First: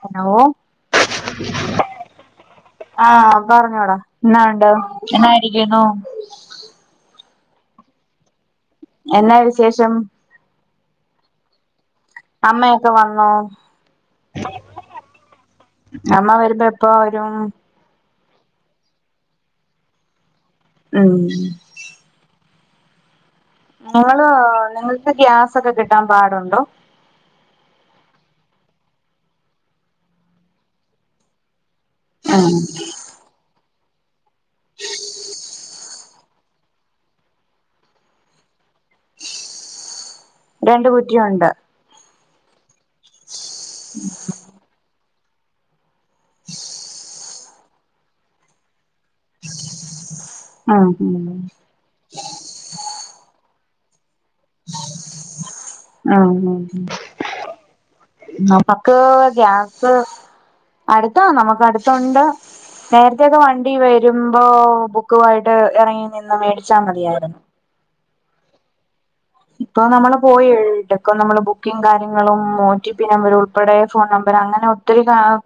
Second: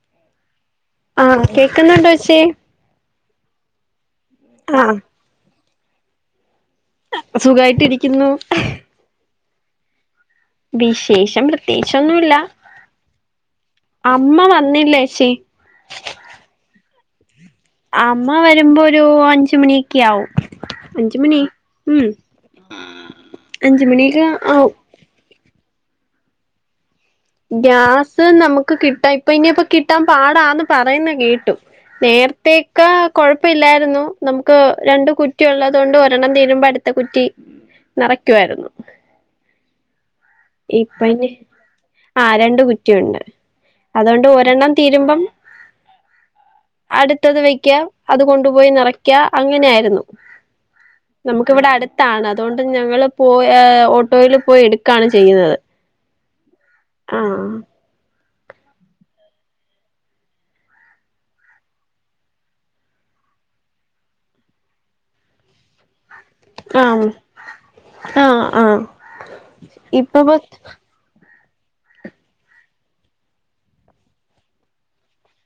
Hello? ആഹ് കേക്കുന്നുണ്ടോച്ചി? ആഹ് പറഞ്ഞോടാ എന്നാ ഉണ്ട് ആഹ് എന്നായിരിക്കുന്നു? സുഖായിട്ട് ഇരിക്കുന്നു. എന്ന വിശേഷം? വിശേഷം പ്രത്യേകിച്ച് ഒന്നുല്ല അമ്മയൊക്കെ വന്നോ അമ്മ വന്നില്ലേച്ചി. അമ്മ വരുമ്പോ എപ്പ വരും? അമ്മ വരുമ്പോ ഒരു അഞ്ചുമണിയൊക്കെ ആവും. ഉം അഞ്ചുമണി. ഉം അഞ്ചു മണിക്കെ ആവും. ഗ്യാസൊക്കെ കിട്ടാൻ പാടുണ്ടോ? ഗ്യാസ് നമുക്ക് കിട്ടാം ഇപ്പൊ ഇനിപ്പ കിട്ടാൻ പാടാന്ന് പറയുന്ന കേട്ടു. ആഹ് നേര്ത്തേക്ക കൊഴപ്പില്ലായിരുന്നു നമുക്ക് രണ്ട് കുറ്റിള്ളത് കൊണ്ട് ഒ രെണ്ണം തീരുമ്പോ അടുത്ത കുറ്റി നെറക്കുവായിരുന്നു. രണ്ട് കുറ്റി ഒണ്ട്. ആ രണ്ട് കുറ്റിയുണ്ട് അതുകൊണ്ട് ഒരെണ്ണം തീരുമ്പം. അടുത്തത് വെക്ക അത് കൊണ്ടുപോയി നെറക്ക അങ്ങനെയായിരുന്നു. ആഹ് ഉം നമുക്കിവിടെ അടുത്താണ് അതുകൊണ്ട് ഞങ്ങള് പോയി ഓട്ടോയിൽ പോയി എടുക്കുകയാണ് ചെയ്യുന്നത് ആഹ് ഹാ ആഹ് നമുക്ക് ഗ്യാസ് അടുത്താ നമുക്ക് അടുത്തണ്ട്. നേരത്തൊക്കെ വണ്ടി വരുമ്പോ ബുക്കുമായിട്ട് ഇറങ്ങി നിന്ന് മേടിച്ചാ ആഹ് മതിയായിരുന്നു ആഹ് ആഹ് ഇപ്പൊ നമ്മള് പോയി എഴുട്ടക്ക നമ്മള് ബുക്കിംഗ് കാര്യങ്ങളും ഒ ടി പി നമ്പർ ഉൾപ്പെടെ ഫോൺ നമ്പർ അങ്ങനെ ഒത്തിരി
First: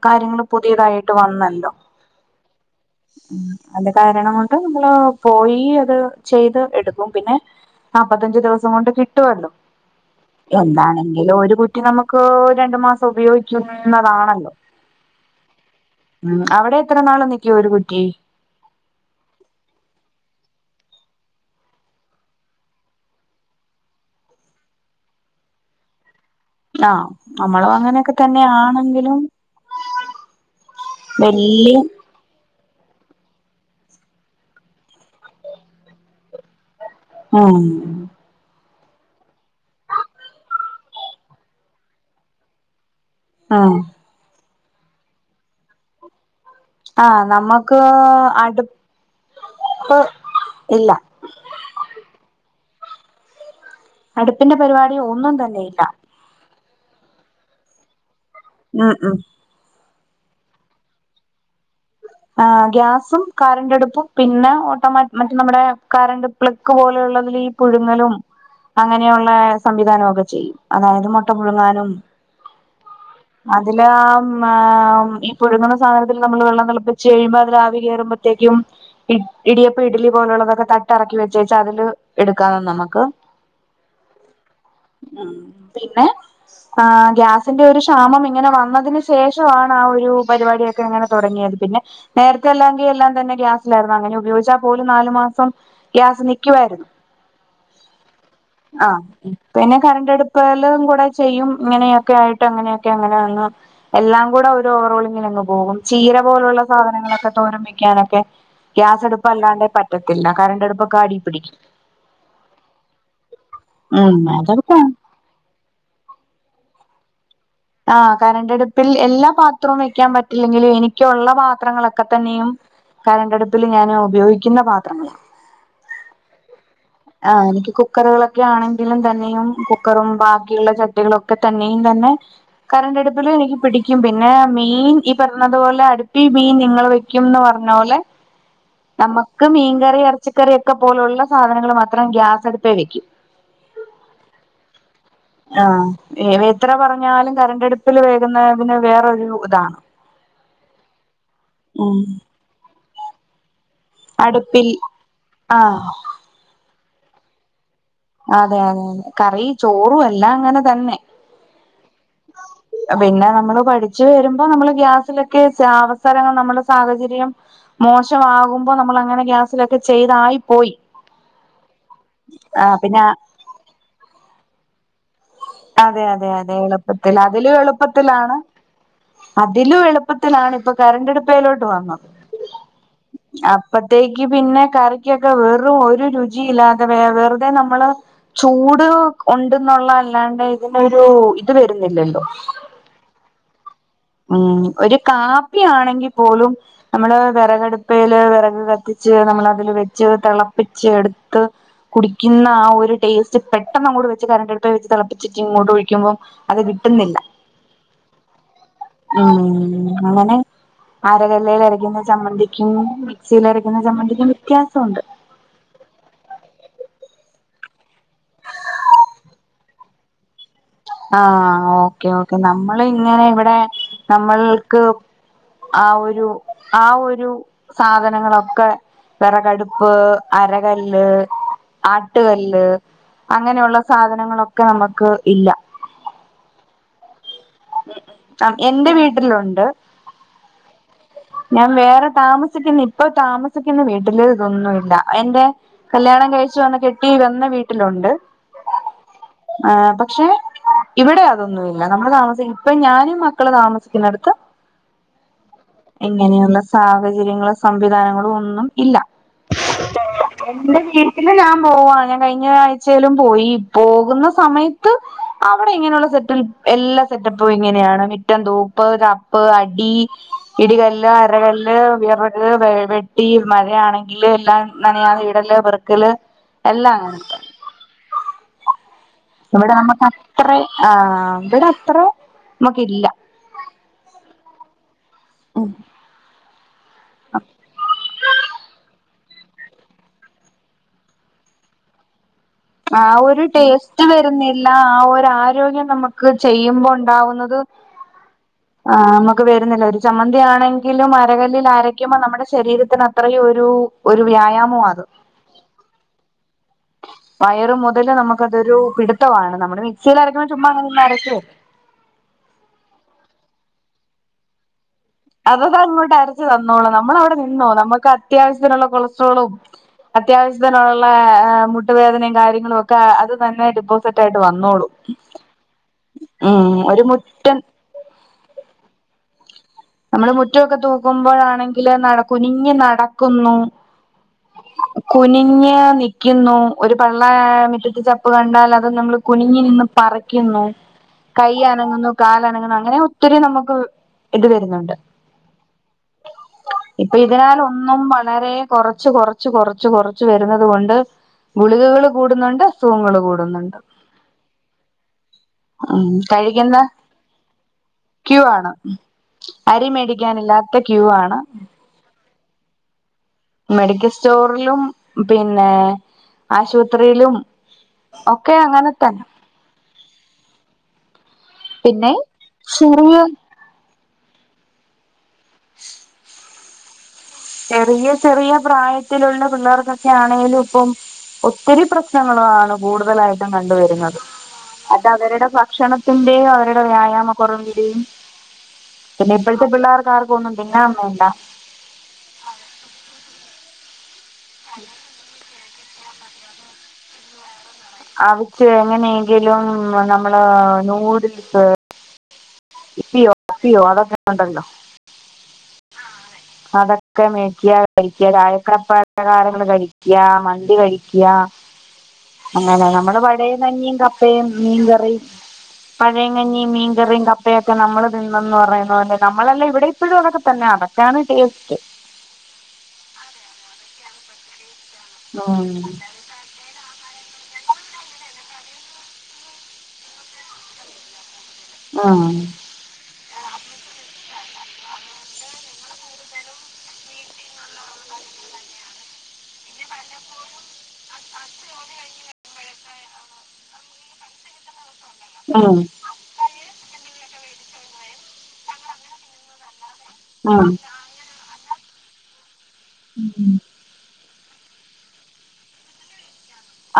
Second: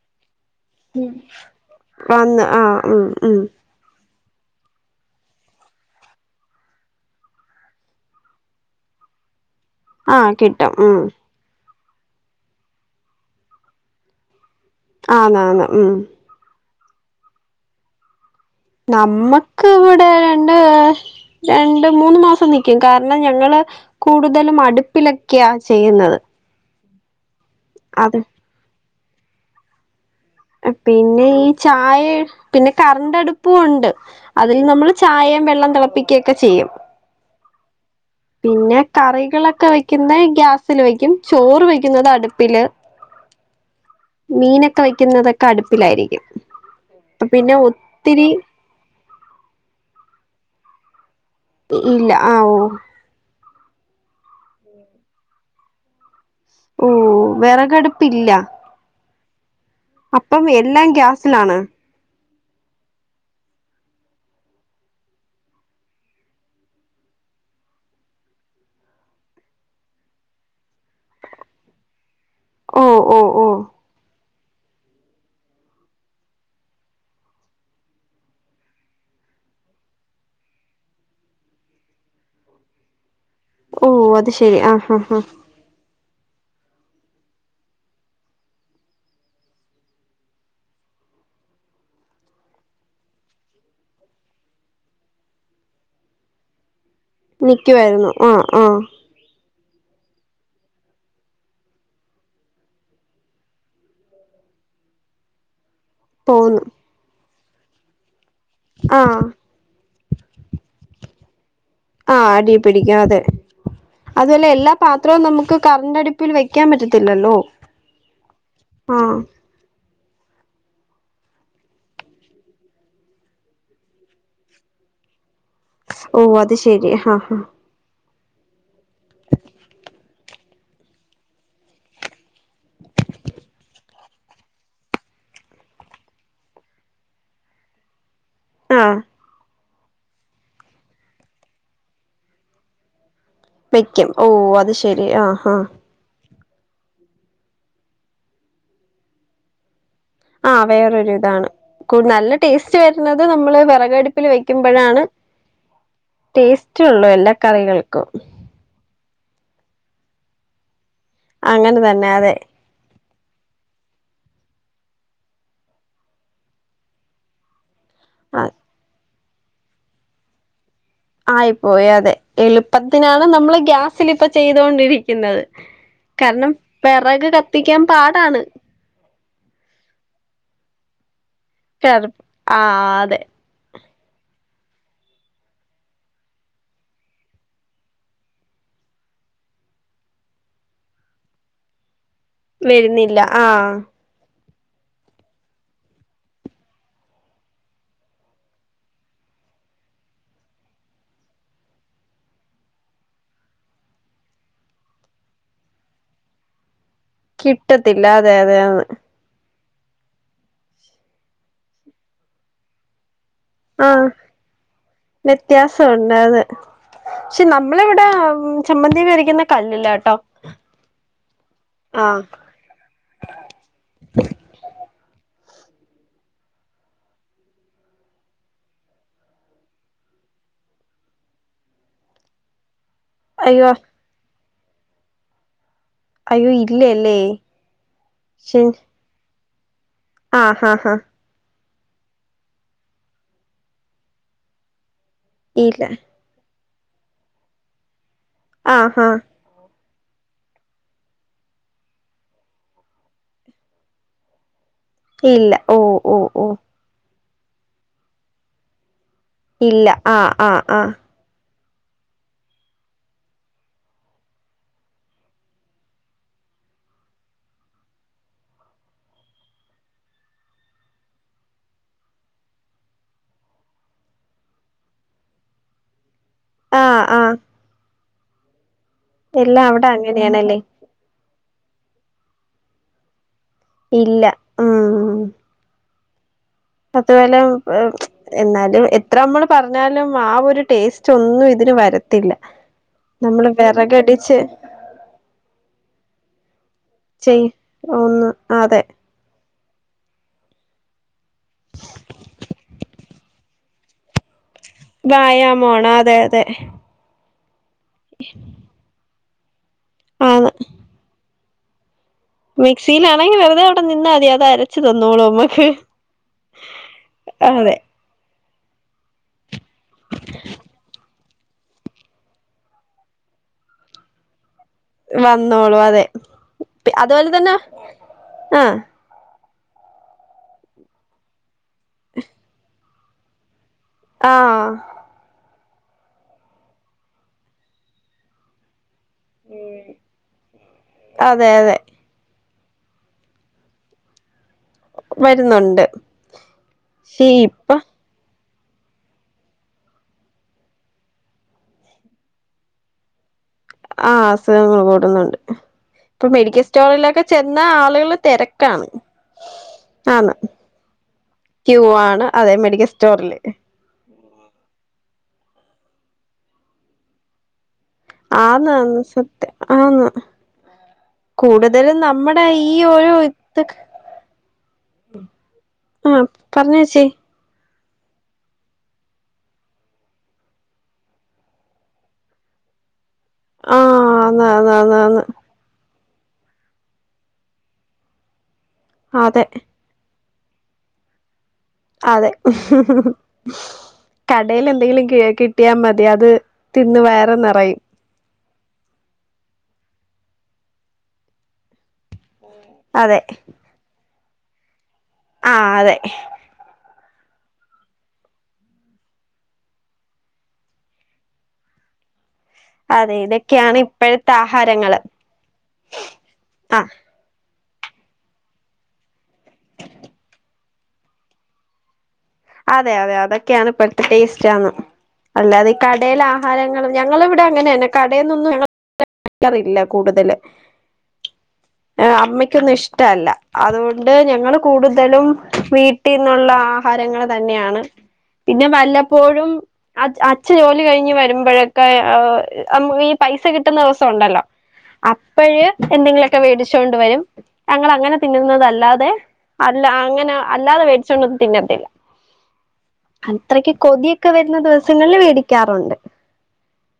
കാര്യങ്ങളും പുതിയതായിട്ട് വന്നല്ലോ വന്ന് ആഹ് ഉം ഉം അന്റെ കാരണം കൊണ്ട് നമ്മള് പോയി അത് ചെയ്ത് എടുക്കും പിന്നെ നാപ്പത്തഞ്ച് ദിവസം കൊണ്ട് കിട്ടുവല്ലോ ആഹ് കിട്ടും ഉം എന്താണെങ്കിലും ഒരു കുറ്റി നമുക്ക് രണ്ടു മാസം ഉപയോഗിക്കുന്നതാണല്ലോ ആണ് ആണ് ഉം ഉം അവിടെ എത്ര നാള് നിക്കും ഒരു കുറ്റി നമ്മക്ക് ഇവിടെ രണ്ട് രണ്ട് മൂന്ന് മാസം നിൽക്കും കാരണം ഞങ്ങള് കൂടുതലും അടുപ്പിലൊക്കെയ ചെയ്യുന്നത് ആ നമ്മളു അങ്ങനെയൊക്കെ അത് തന്നെയ ആണെങ്കിലും പിന്നെ ഈ വല്യ ചായ പിന്നെ കറൻ്റ് അടുപ്പും ഉണ്ട് അതിൽ നമ്മള് ചായയും വെള്ളം തിളപ്പിക്കുകൊക്കെ ചെയ്യും ആഹ് പിന്നെ കറികളൊക്കെ വെക്കുന്നത് ഗ്യാസില് വെക്കും ചോറ് വെക്കുന്നത് അടുപ്പില് ആ ആഹ് മീനൊക്കെ വെക്കുന്നതൊക്കെ അടുപ്പിലായിരിക്കും ആഹ അപ്പൊ പിന്നെ നമ്മുക്ക് ഒത്തിരി അടുപ്പ്... ഇല്ല ഇല്ല ആ ഓ അടുപ്പിന്റെ പരിപാടി ഒന്നും തന്നെയില്ല ഉം വേറകടുപ്പില്ല ഉം ഉം അപ്പം എല്ലാം ഗ്യാസിലാണ് ആ ഗ്യാസും കറൻ്റടുപ്പും പിന്നെ ഓട്ടോമാറ്റി മറ്റ നമ്മടെ കറണ്ട് പ്ളക്ക് പോലെയുള്ളതിൽ ഈ പുഴുങ്ങലും അങ്ങനെയുള്ള സംവിധാനമൊക്കെ ചെയ്യും അതായത് മുട്ട പുഴുങ്ങാനും ഉം ഉം ഉം അതില് ആ മ ഈ പുഴുങ്ങണ സാധനത്തിലു നമ്മള് വെള്ളം തിളപ്പിച്ച് കഴിയുമ്പോ അതില് ആവി കയറുമ്പത്തേക്കും ഇ ഇടിയപ്പം ഇഡലി പോലുള്ളതൊക്കെ തട്ട്റക്കി വെച്ചേച്ച് അതില് എടുക്കാ നമക്ക് ഓ അത് ശെരി ആഹ ആഹ ആഹ പിന്നെ ആ ഗ്യാസിന്റെ ഒരു ക്ഷാമം ഇങ്ങനെ വന്നതിന് ശേഷമാണ് ആ ഒരു പരിപാടിയൊക്കെങ്ങനെ തുടങ്ങിയത് പിന്നെ നേരത്തെ അല്ലാെങ്കിൽ എല്ലാം തന്നെ ഗ്യാസിലായിരുന്നു അങ്ങനെ ഉപയോഗിച്ചാൽ പോലും നാലു മാസം ഗ്യാസ് നിക്കുവാരുന്നു നിക്കുവായിരുന്നു. ആ, ആ പിന്നെ കറണ്ട്ടുപ്പെലും കൂടെ ചെയ്യും ഇങ്ങനെയൊക്കെ ആയിട്ട് അങ്ങനെയൊക്കെ അങ്ങനെ വന്ന്. എല്ലാം കൂടെ ഒരു ഓവറോളിങ്ങിലങ്ങ് പോകും ചീര. പോലുള്ള പോവുന്നു സാധനങ്ങളൊക്കെ തോരൻ വെക്കനൊക്കെ ആ ഗ്യാസ് അടുപ്പ് അല്ലാണ്ട് പറ്റ്. റ്റത്തില്ല കരണ്ടടുപ്പൊക്കേ അടി പിടിക്കും. ആഹ് അടി പിടിക്കും അതെ ഉം അതുല്ല എല്ലാ അതൊക്കെ പാ ത്രോം നമുക്ക് കറണ്ട് അടുപ്പിൽ വെക്കാൻ പറ്റത്തില്ലല്ലോ. ആഹ് കറണ്ടടുപ്പിൽ ആഹ് എല്ലാ പ ത്രോം വെക്കാൻ പറ്റില്ലെങ്കിലും എനിക്കുള്ള പാത്രങ്ങളൊക്കെ തന്നെയും. കറണ്ടടുപ്പില് ഞാന് ഉപയോഗിക്കുന്ന പാത്രങ്ങള. ഓ അത് ശെരി. ആ ആഹ് എനിക്ക് കുക്കറുകളൊക്കെ ആണെങ്കിലും തന്നെയും കുക്കറും ബാക്കിയുള്ള ച ട്ടികളൊക്കെ തന്നെയും തന്നെ. കറണ്ടടുപ്പില് മീൻ പിടിക്കും. പിന്നെ മീൻ ഈ പറഞ്ഞതുപോലെ അടുപ്പി മീൻ നിങ്ങള് വെ ക്കുന്ന് പറഞ്ഞ പോലെ ആഹ് നമ്മക്ക് മീൻകറി, എറച്ചിക്കറി ഒക്കെ പോലുള്ള സാധനങ്ങൾ മാത് ത്രം ഗ്യാസടുപ്പേ വെക്കും. വയ്ക്കും ഓ അത് ശെരി ആ ഹാ. ആഹ് എത്ര പറഞ്ഞാലും കറണ്ടടുപ്പില് വേകുന്നതിന് വേറൊരൂ ഇതാ. ആ വേറൊരു ഇതാണ്. ഉം നല്ല ടേസ്റ്റ് വരുന്നത് നമ്മള് വെറകടു പ്പില് അടുപ്പിൽ വെക്കുമ്പോഴാണ് ആഹ് ടേസ്റ്റ്ള്ളൂ എല്ലാ കറികൾക്കും. അതെ അതെതെ കറി ചോറും എല്ലാം അങ്ങനെ തന്നെ. അങ്ങനെ തന്നെ അതെ. പിന്നെ നമ്മള് പഠിച്ചു വരുമ്പോ നമ്മള് ഗ്യാസിലൊക്കെ ജ അവസരങ്ങൾ നമ്മടെ സാഹചര്യം. ആഹ് മോശമാകുമ്പോ നമ്മൾ അങ്ങനെ ഗ്യാസിലൊക്കെ ചെയ്തായി പോയി. ആയിപ്പോയി അതെ ആ പിന്നെ എളുപ്പത്തിനാണ് നമ്മള് ഗ്യാസിലിപ്പ ചെയ്തൊണ്ടിരിക്കുന്നത്. അതെ, അതെ, അതെ എളുപ്പത്തില് അതില് കത്തിക്കാൻ എളുപ്പത്തിലാണ്. പാടാണ് അതിലും എളുപ്പത്തിലാണ് ഇപ്പൊ കറണ്ടടുപ്പെലോട്ട് വന്നത്. ആഹ് അതെ അ അപ്പത്തേക്ക് പിന്നെ കറിക്കൊക്കെ വെറും ഒരു രുചിയില്ലാതെ വേ വെറുതെ നമ്മള്. ചൂട് ഒണ്ടെന്നുള്ളല്ലാണ്ട് ഇതിനൊരു ഇത് വരുന്നില്ലല്ലോ. വരുന്നില്ല ആ. ഉം ഒരു കാപ്പിയാണെങ്കി പോലും. നമ്മള് വെറകടുപ്പേല് വെറക് കത്തിച്ച് നമ്മള് അതില് വെച്ച് തെളപ്പിച്ച് എടുത്ത്. കുടിക്കുന്ന ആ ഒരു ടേസ്റ്റ് പെട്ടെന്ന് അങ്ങോട്ട് വെച്ച് കരണ്ട് അടുപ്പേ വെച്ച് തെള പ്പിച്ചിട്ട് ഇങ്ങോട്ട് ഒഴിക്കുമ്പം അത് കിട്ടുന്നില്ല. കിട്ടത്തില്ല അതെ അതെയന്ന്. ഉം അങ്ങനെ അരകല്ലേലരക്കുന്ന ചമ്മന്തിക്കും. മിക്സിൽ അരക്കുന്ന ചമ്മന്തിക്കും വ്യത്യാസൊണ്ട്. വ്യത്യാസം ഒണ്ട് അതെ. പക്ഷെ നമ്മളിവിടെ ചമ്മന്തിക്കെ അരക്കുന്ന കല്ലിലാട്ടോ. ആ, ആ ഓക്കെ, ആഹ് ഓക്കെ നമ്മള് ഇങ്ങനെ ഇവിടെ നമ്മൾക്ക്. ആ ഒരു, ആ ഒരു സാധനങ്ങളൊക്കെ. വെറകടുപ്പ്, അരകല്ല്, ആട്ടുകല്ല്. അയ്യോ അങ്ങനെയുള്ള സാധനങ്ങളൊക്കെ നമുക്ക് ഇല്ല. അയ്യോ ഇല്ലേ അല്ലേ. എന്റെ വീട്ടിലുണ്ട്. ആഹ് ആഹ് ആഹ് ഞാൻ വേറെ താമസിക്കുന്ന ഇപ്പൊ താമസിക്കുന്ന വീട്ടില് ഇതൊന്നുവില്ല എൻ്റെ ഇല്ല കല്യാണം കഴിച്ചു വന്ന കെട്ടി വന്ന വീട്ടിലുണ്ട് ആഹ് ആഹ് ആഹ് പക്ഷെ ഇവിടെ അതൊന്നുവില്ല നമ്മള് താമസിക്കുന്ന ഇപ്പം ഞാനും മക്കളും താമസിക്കുന്നെടത്ത് ഇല്ല ഓ ഓ ഇങ്ങനെയൊ ഓ ള്ള സാഹചര്യങ്ങളും സംവിധാനങ്ങളും ഒന്നും ഇല്ല ഇല്ല ആഹ് ആഹ് എന്റെ ആഹ് വീട്ടി പിന്നെ ഞാൻ പോവാ ഞാൻ കഴിഞ്ഞ ആഴ്ചയിലും പോയി ഈ പോകുന്ന സമയത്ത് അവിടെ ഇങ്ങനെയുള്ള സെറ്റിൽ എല്ലാ സെറ്റപ്പും ഇങ്ങനെയാണ് മിറ്റം തൂപ്പ് തപ്പ് അടി ഇടികല്ല്, അരകല്ല്, വിറക്, വെട്ടി, മഴയാണെങ്കില് എല്ലാം നനയാതെ ഇടല് പെറുക്കല് എല്ലാം ആഹ് അങ്ങനെ ആഹ് എല്ലാം ഇവിടെ അവിടെ അങ്ങനെയാണല്ലേ നമുക്കത്രെ ആഹ് ഇവിടെ അത്ര നമുക്ക് ഇല്ല ഇല്ല ഉം ഉം അതുപോലെ എന്നാലും എത്രമ്മള് പറഞ്ഞാലും ആ ഒരു ടേസ്റ്റ് ഒന്നും ഇതിന് വരത്തില്ല ആഹ് ഒരു നമ്മള് ടേസ്റ്റ് വിറകടിച്ച് വരുന്നില്ല ആ ഒരു ആരോഗ്യം നമുക്ക് ചെയ്യുമ്പം ഒ ചെയ് ണ്ടാവുന്നതും ഒന്ന് അതെ ആഹ് നമുക്ക് വരുന്നില്ല ഒരു ചമ്മന്തിയാണെങ്കിലും അര കല്ലിൽ അരയ്ക്കുമ്പോ നമ്മുടെ ശരീരത്തിന് അത്രയും ഒരു ഒരു വ്യായാമമാണ് വ്യായാമംമാണ് അതെ അതെ വയറ് മുതല് നമുക്ക് അതൊരു പിടുത്തമാണ് നമ്മുടെ മിക്സിയില് ആന്ന് അരക്കുമ്പോൾ ചുമ്മാ നിന്ന്ങ്ങ് അരച്ച് പോകും മിക്സിയിലാണെങ്കി വെറുതെ അവിടെ നിന്ന മതി അത് അര ച്ച് തന്നോളും ന നമക്കങ്ങോട്ട് അരച്ചു തന്നോളും നമ്മള് അവിടെ അതെ നിന്നോണം നമുക്ക് അത്യാവശ്യത്തിനുള്ള കൊളസ്ട്രോളും അത്യാവിശ്യത്തിനുള്ള ഏം മുട്ട് വേദനയും കാര്യങ്ങളും ഒക്കെ അത് തന്നെ ഡിപ്പോസിറ്റ് ആയിട്ട് വന്നോളും വന്നോളും അതെ ഉം ഒരു അതുപോലെ തന്നെ മുറ്റം ആഹ് നമ്മള് മുറ്റൊവൊക്കെ തൂക്കുമ്പഴാണെങ്കിലും നട കുനിഞ്ഞു നടക്കുന്നു ആഹ് കുനിഞ്ഞ് നിക്കുന്നു ഒരു പള്ള മിറ്റത്ത് ചപ്പ് കണ്ടാൽ അത് നമ്മള് കുനിഞ്ഞ് നിന്ന് പറിക്കുന്നു അതെ കൈ അതെ അനങ്ങുന്നു കാല് അനങ്ങ്ന്ന് അങ്ങനെ ഒത്തിരി നമുക്ക് ഇത് വരു ന്നുണ്ട് വരുന്നുണ്ട് ഇപ്പൊ പക്ഷേ ഇപ്പൊ ഇതിനാലൊന്നും വളരെ കൊറച്ച് കൊറച്ച് കൊറച്ച് കൊറച്ച് വരുന്നത് കൊണ്ട് ഗുളികകള് കൂടുന്നുണ്ട് അസുഖങ്ങള് കൂടുന്നുണ്ട് ആഹ് അസുഖങ്ങൾ കൂടുന്നുണ്ട് ഉം ഇപ്പൊ മെഡിക്കൽ കഴിക്കുന്ന സ്റ്റോറിലൊക്കെ ചെന്ന ആളുകള് ക്യൂ ആണ് തെരക്കാണ് അരി മേടിക്കാനില്ലാത്ത ക്യൂ ആണ് ക്യു വാണ് അതെ മെഡിക്ക സ്റ്റോറില് മെഡിക്കൽ സ്റ്റോറിലും, പിന്നെ ആശുപത്രിയിലും ഒക്കെ ആന്ന് അങ്ങനെ ആന്ന് തന്നെ സത്യം ആന്ന് കൂടുതലും പിന്നെ നമ്മുടെ ഈ ഓരോ ചെറിയ ഇത് ആഹ് പറഞ്ഞോച്ചി ചെറിയ ചെറിയ പ്രായത്തിലുള്ള പിള്ളേർക്കൊക്കെ ആണെങ്കിലുപ്പം ഒത്തിരി പ്രശ്നങ്ങളാണ് കൂടുതലായിട്ടും ആഹ് കണ്ടുവരുന്നത് ആന്ന് ആന്ന് ആന്ന് അത് ആന്ന് അവരുടെ ഭക്ഷണ ത്തിന്റെയും അവരുടെ വ്യായാമ കുറവിന്റെയും പിന്നെ അതെ ഇപ്പോഴത്തെ പിള്ളേർ ള്ളാർകൊന്നും തിന്നാൻ വേണ്ട അതെ കടേലെന്തെങ്കിലും കേക്ക് കിട്ടിയാമതി അത് തിന്ന് വയർ നിറയും അവച്ച് എങ്ങനെയെങ്കിലും നമ്മള് നൂഡിൽസ് അതെ വിപ്പിയൊ [unintelligible] അതൊക്കണ്ടല്ലോ ആഹ് അതെ അതൊക്കെ മേടിക്ക കഴിക്ക മധുര പലഹാരങ്ങൾ കഴിക്ക മന്തി കഴിക്ക [unintelligible] അങ്ങനെ അതെ നമ്മുടെ വടയും ഇതൊക്കെയാണ് കഞ്ഞിയും ഇപ്പോഴത്തെ കപ്പയും ആഹാരങ്ങള് മീൻകറിയും പഴംകഞ്ഞി ആഹ് മീൻകറി കപ്പ ഇവയൊക്കെ നമ്മള് തിന്നന്ന് പറയുന്നത് പോലെ നമ്മളല്ല ഇവിടെ ഇപ്പോഴും അങ്ങനൊക്കെ തന്നെ ആണ് ടേസ്റ്റ് അതെ അതെ അതൊക്കെയാണ് ഇപ്പഴത്തെ ടേസ്റ്റ് ആന്ന് ഉം അല്ലാതെ ഈ കടയിലാ ആഹാരങ്ങളും ഞങ്ങളവിടെ അങ്ങനെന്നെ കടയിൽ നിന്നും ഒന്നും വാങ്ങിക്കാറില്ല കൂടുതല് ഉം അമ്മക്കൊന്നും ഇഷ്ടല്ല അതുകൊണ്ട് ഞങ്ങള് കൂടുതലും വീട്ടിന്നുള്ള ആഹാരങ്ങൾ തന്നെയാണ് പിന്നെ വല്ലപ്പോഴും അ അച്ഛൻ ജോലി കഴിഞ്ഞ് വരുമ്പോഴക്കെ ഈ പൈസ കിട്ടുന്ന ദിവസം- ഉണ്ടല്ലോ അപ്പഴ് ഉം എന്തെങ്കിലും ഒക്കെ മേടിച്ചൊണ്ട് വരും ഞങ്ങൾ അങ്ങനെ തിന്നുന്നതല്ലാതെ അല്ല അങ്ങനെ ഉം അല്ലാതെ മേടി ച്ചോണ്ട് ഒന്നും തിന്നത്തില്ല അത്രയ്ക്ക് കൊതിയൊക്കെ വരുന്ന ദിവസങ്ങളിൽ മേടിക്കാറുണ്ട്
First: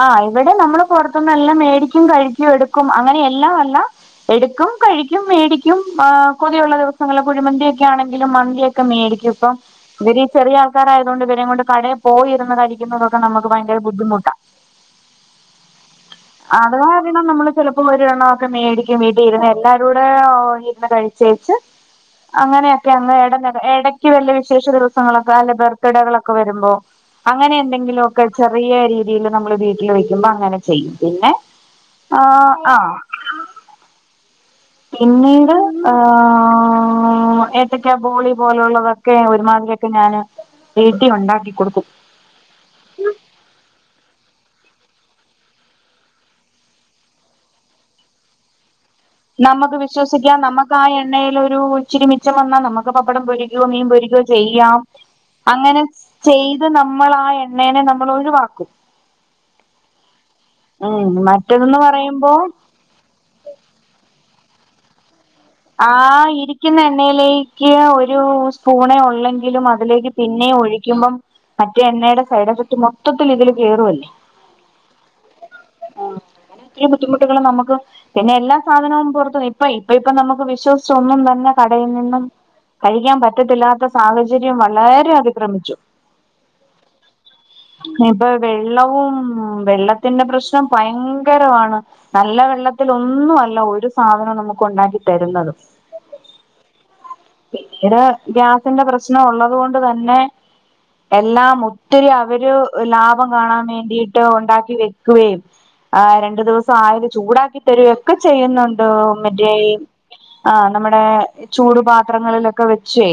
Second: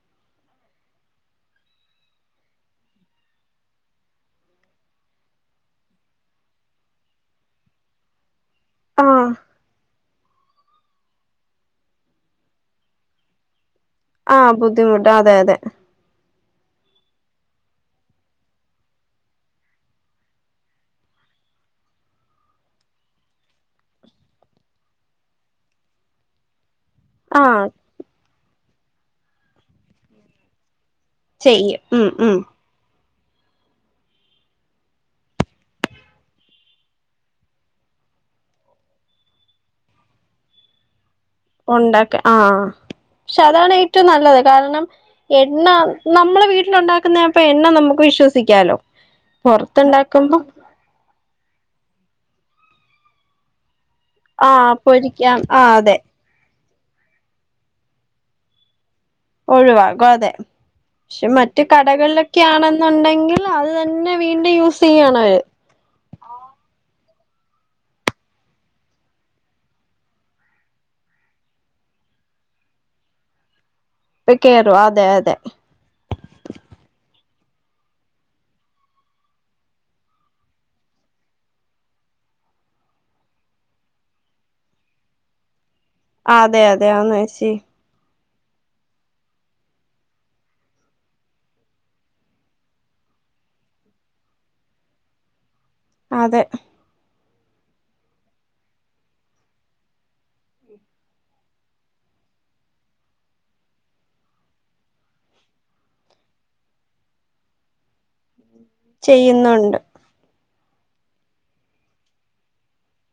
ആഹ് ഇവിടെ നമ്മള് പുറത്തുന്ന് എല്ലാം മേടിക്കും കഴിക്കും എടുക്കും അങ്ങനെ എല്ലാം അല്ല എടുക്കും കഴിക്കും മേടിക്കും കൊതിയുള്ള ദിവസങ്ങളെ കുഴിമന്തിയൊക്കെ ആണെങ്കിലും മ ന്തി ഒക്കെ ആ മേടിക്കും ഇപ്പം ഇവർ ചെറിയ ആൾക്കാരായത് കൊണ്ട് ഇവരെ കൊണ്ട് കടേ പോയിരുന്ന് കഴിക്കുന്നതൊക്കെ നമുക്ക് ഭയങ്കര ബുദ്ധിമുട്ടു- ആഹ് ബുദ്ധിമുട്ട് അതെ അതെ അതവാ പിന്നെ നമ്മള് ചെിലപ്പോ ഒരേണ്ണംമൊക്കെ മേടിക്കും വീട്ടിലിരുന്ന് എല്ലാരും കൂടെ ഇരുന്ന് കഴിക്ക് ചേച്ചി അങ്ങനെയൊക്കെ അങ്ങ് ഇട ഇടയ്ക്ക് വല്ല വിശേഷ ദിവസങ്ങളൊക്കെ അല്ലെ ബർത്ത്ഡേകളൊക്കെ വരുമ്പോ ആ അങ്ങനെ എന്തെങ്കിലുമൊക്കെ ചെറിയ രീതിയിൽ നമ്മള് വീട്ടിൽ വെക്കുമ്പോ അങ്ങനെ ചെയ്യും പിന്നെ ചെയ്യും ഉം ഉം ആഹ് ആഹ് പിന്നീട് ആഹ് ഏത്തക്ക ബോളി പോലുള്ളതൊ- ക്കെ ഒരുമാതിരിയൊക്കെ ഞാൻ വീട്ടില് ഉണ്ടാക്കി കൊടുക്കും ഉണ്ടാക്കെ ആഹ് പക്ഷെ അതാണ് ഏറ്റവും നല്ലത് കാരണം എണ്ണ നമ്മളെ വീട്ടിലുണ്ടാക്കുന്നപ്പൊ എണ്ണ നമുക്ക് വിശ്വസിക്കാലോ നമുക്ക് പൊറത്തുണ്ടാക്കുമ്പോ വിശ്വസിക്കാം നമുക്ക് ആ എണ്ണയിലൊരു ഇച്ചിരിമിച്ചം വന്നാൽ നമുക്ക് പപ്പടം പൊരുക്കയോ മീൻ പൊരികോ ആഹ് ചെയ്യാം പൊരിക്കാം ആഹ് അങ്ങനെ അതെ ചെയ്ത് നമ്മള് ആ എണ്ണേനെ നമ്മള് ഒഴിവാക്കും ഒഴിവാകും അതെ ഉം പക്ഷെ മറ്റ് മറ്റതെന്ന് പറയുമ്പോ കടകളിലൊക്കെയാണെ ണ്ടെങ്കിൽ അത് തന്നെ വീണ്ടും യൂസ് ചെയ്യാണവര് ആഹ് ഇരിക്കുന്ന എണ്ണയിലേക്ക് ഒരു സ്പൂണേ ഉള്ളെങ്കിലും അതിലേക്ക് പിന്നെയും ഒഴിക്കുമ്പം മറ്റേ എണ്ണയുടെ സൈഡ് എഫക്റ്റ് മൊത്തത്തിൽ ഇതില് കേയറുവല്ലേ കേറും അതെ അതെ ആഹ് അങ്ങെനെ ഒത്തിരി ബുദ്ധിമുട്ടുകള് നമ്ക്ക് പിന്നെ എല്ലാ സാധനവും പുറത്ത് ഇപ്പ ഇപ്പ ഇപ്പം നമക്ക് വിശ്വസിച്ചാെന്നും തന്നെ കടയിൽ നിന്നും കഴിക്യാം പറ്റത്തില്ലാത്ത സാഹചര്യം വളേരെ അതിക്രമിച്ചു അതെ അതെ ആന്നേച്ചി നിപ്പൊ വെള്ളവും വെള്ളത്തിന്റെ പ്രശ്നം ഭയ്ങ്കരവാണ് നല്ല വെള്ളത്തിലൊന്നും അല്ല ഒരു സാധനം നമുക്ക് ഉണ്ടാക്കി തര്ന്നത് ആതെ കിച്ചെന് ഗ്യാസിന്റെ പ്രശ്നം ഒള്ളത് കൊണ്ട് തന്നെ എല്ലാം ഒത്തിരി അവര് ലാഭം കാണാം വേണ്ടിയിട്ട് ഉണ്ടാക്കി വെക്കുകെയും ആഹ് രണ്ടു ദിവസം ആയാല് ചൂടാക്കി തര്കെയൊക്കെ ചെയ്യ്ന്നുണ്ട് മെറ്റേ ഈ ചെയ്യുന്നുണ്ട് ആഹ് നമ്മ്ടെ ചൂട് പാത്രങ്ങളിലൊക്കെ വെച്ചേ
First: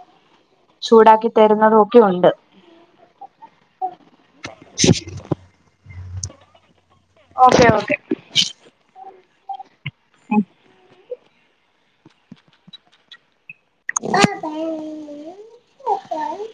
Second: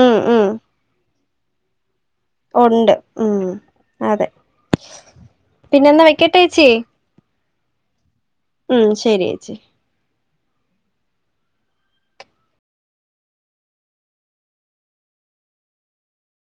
ഉം ഉം ചൂടാക്കി തര്ന്നെതും ഒക്കെ ഉണ്ട് ഒണ്ട് ഉം അതെ പിന്നെന്നാ വെക്കെട്ടേച്ചീ ഓക്കെ ഓക്കെ ഉം ശര്യേച്ചി ഉ ആഹ് ത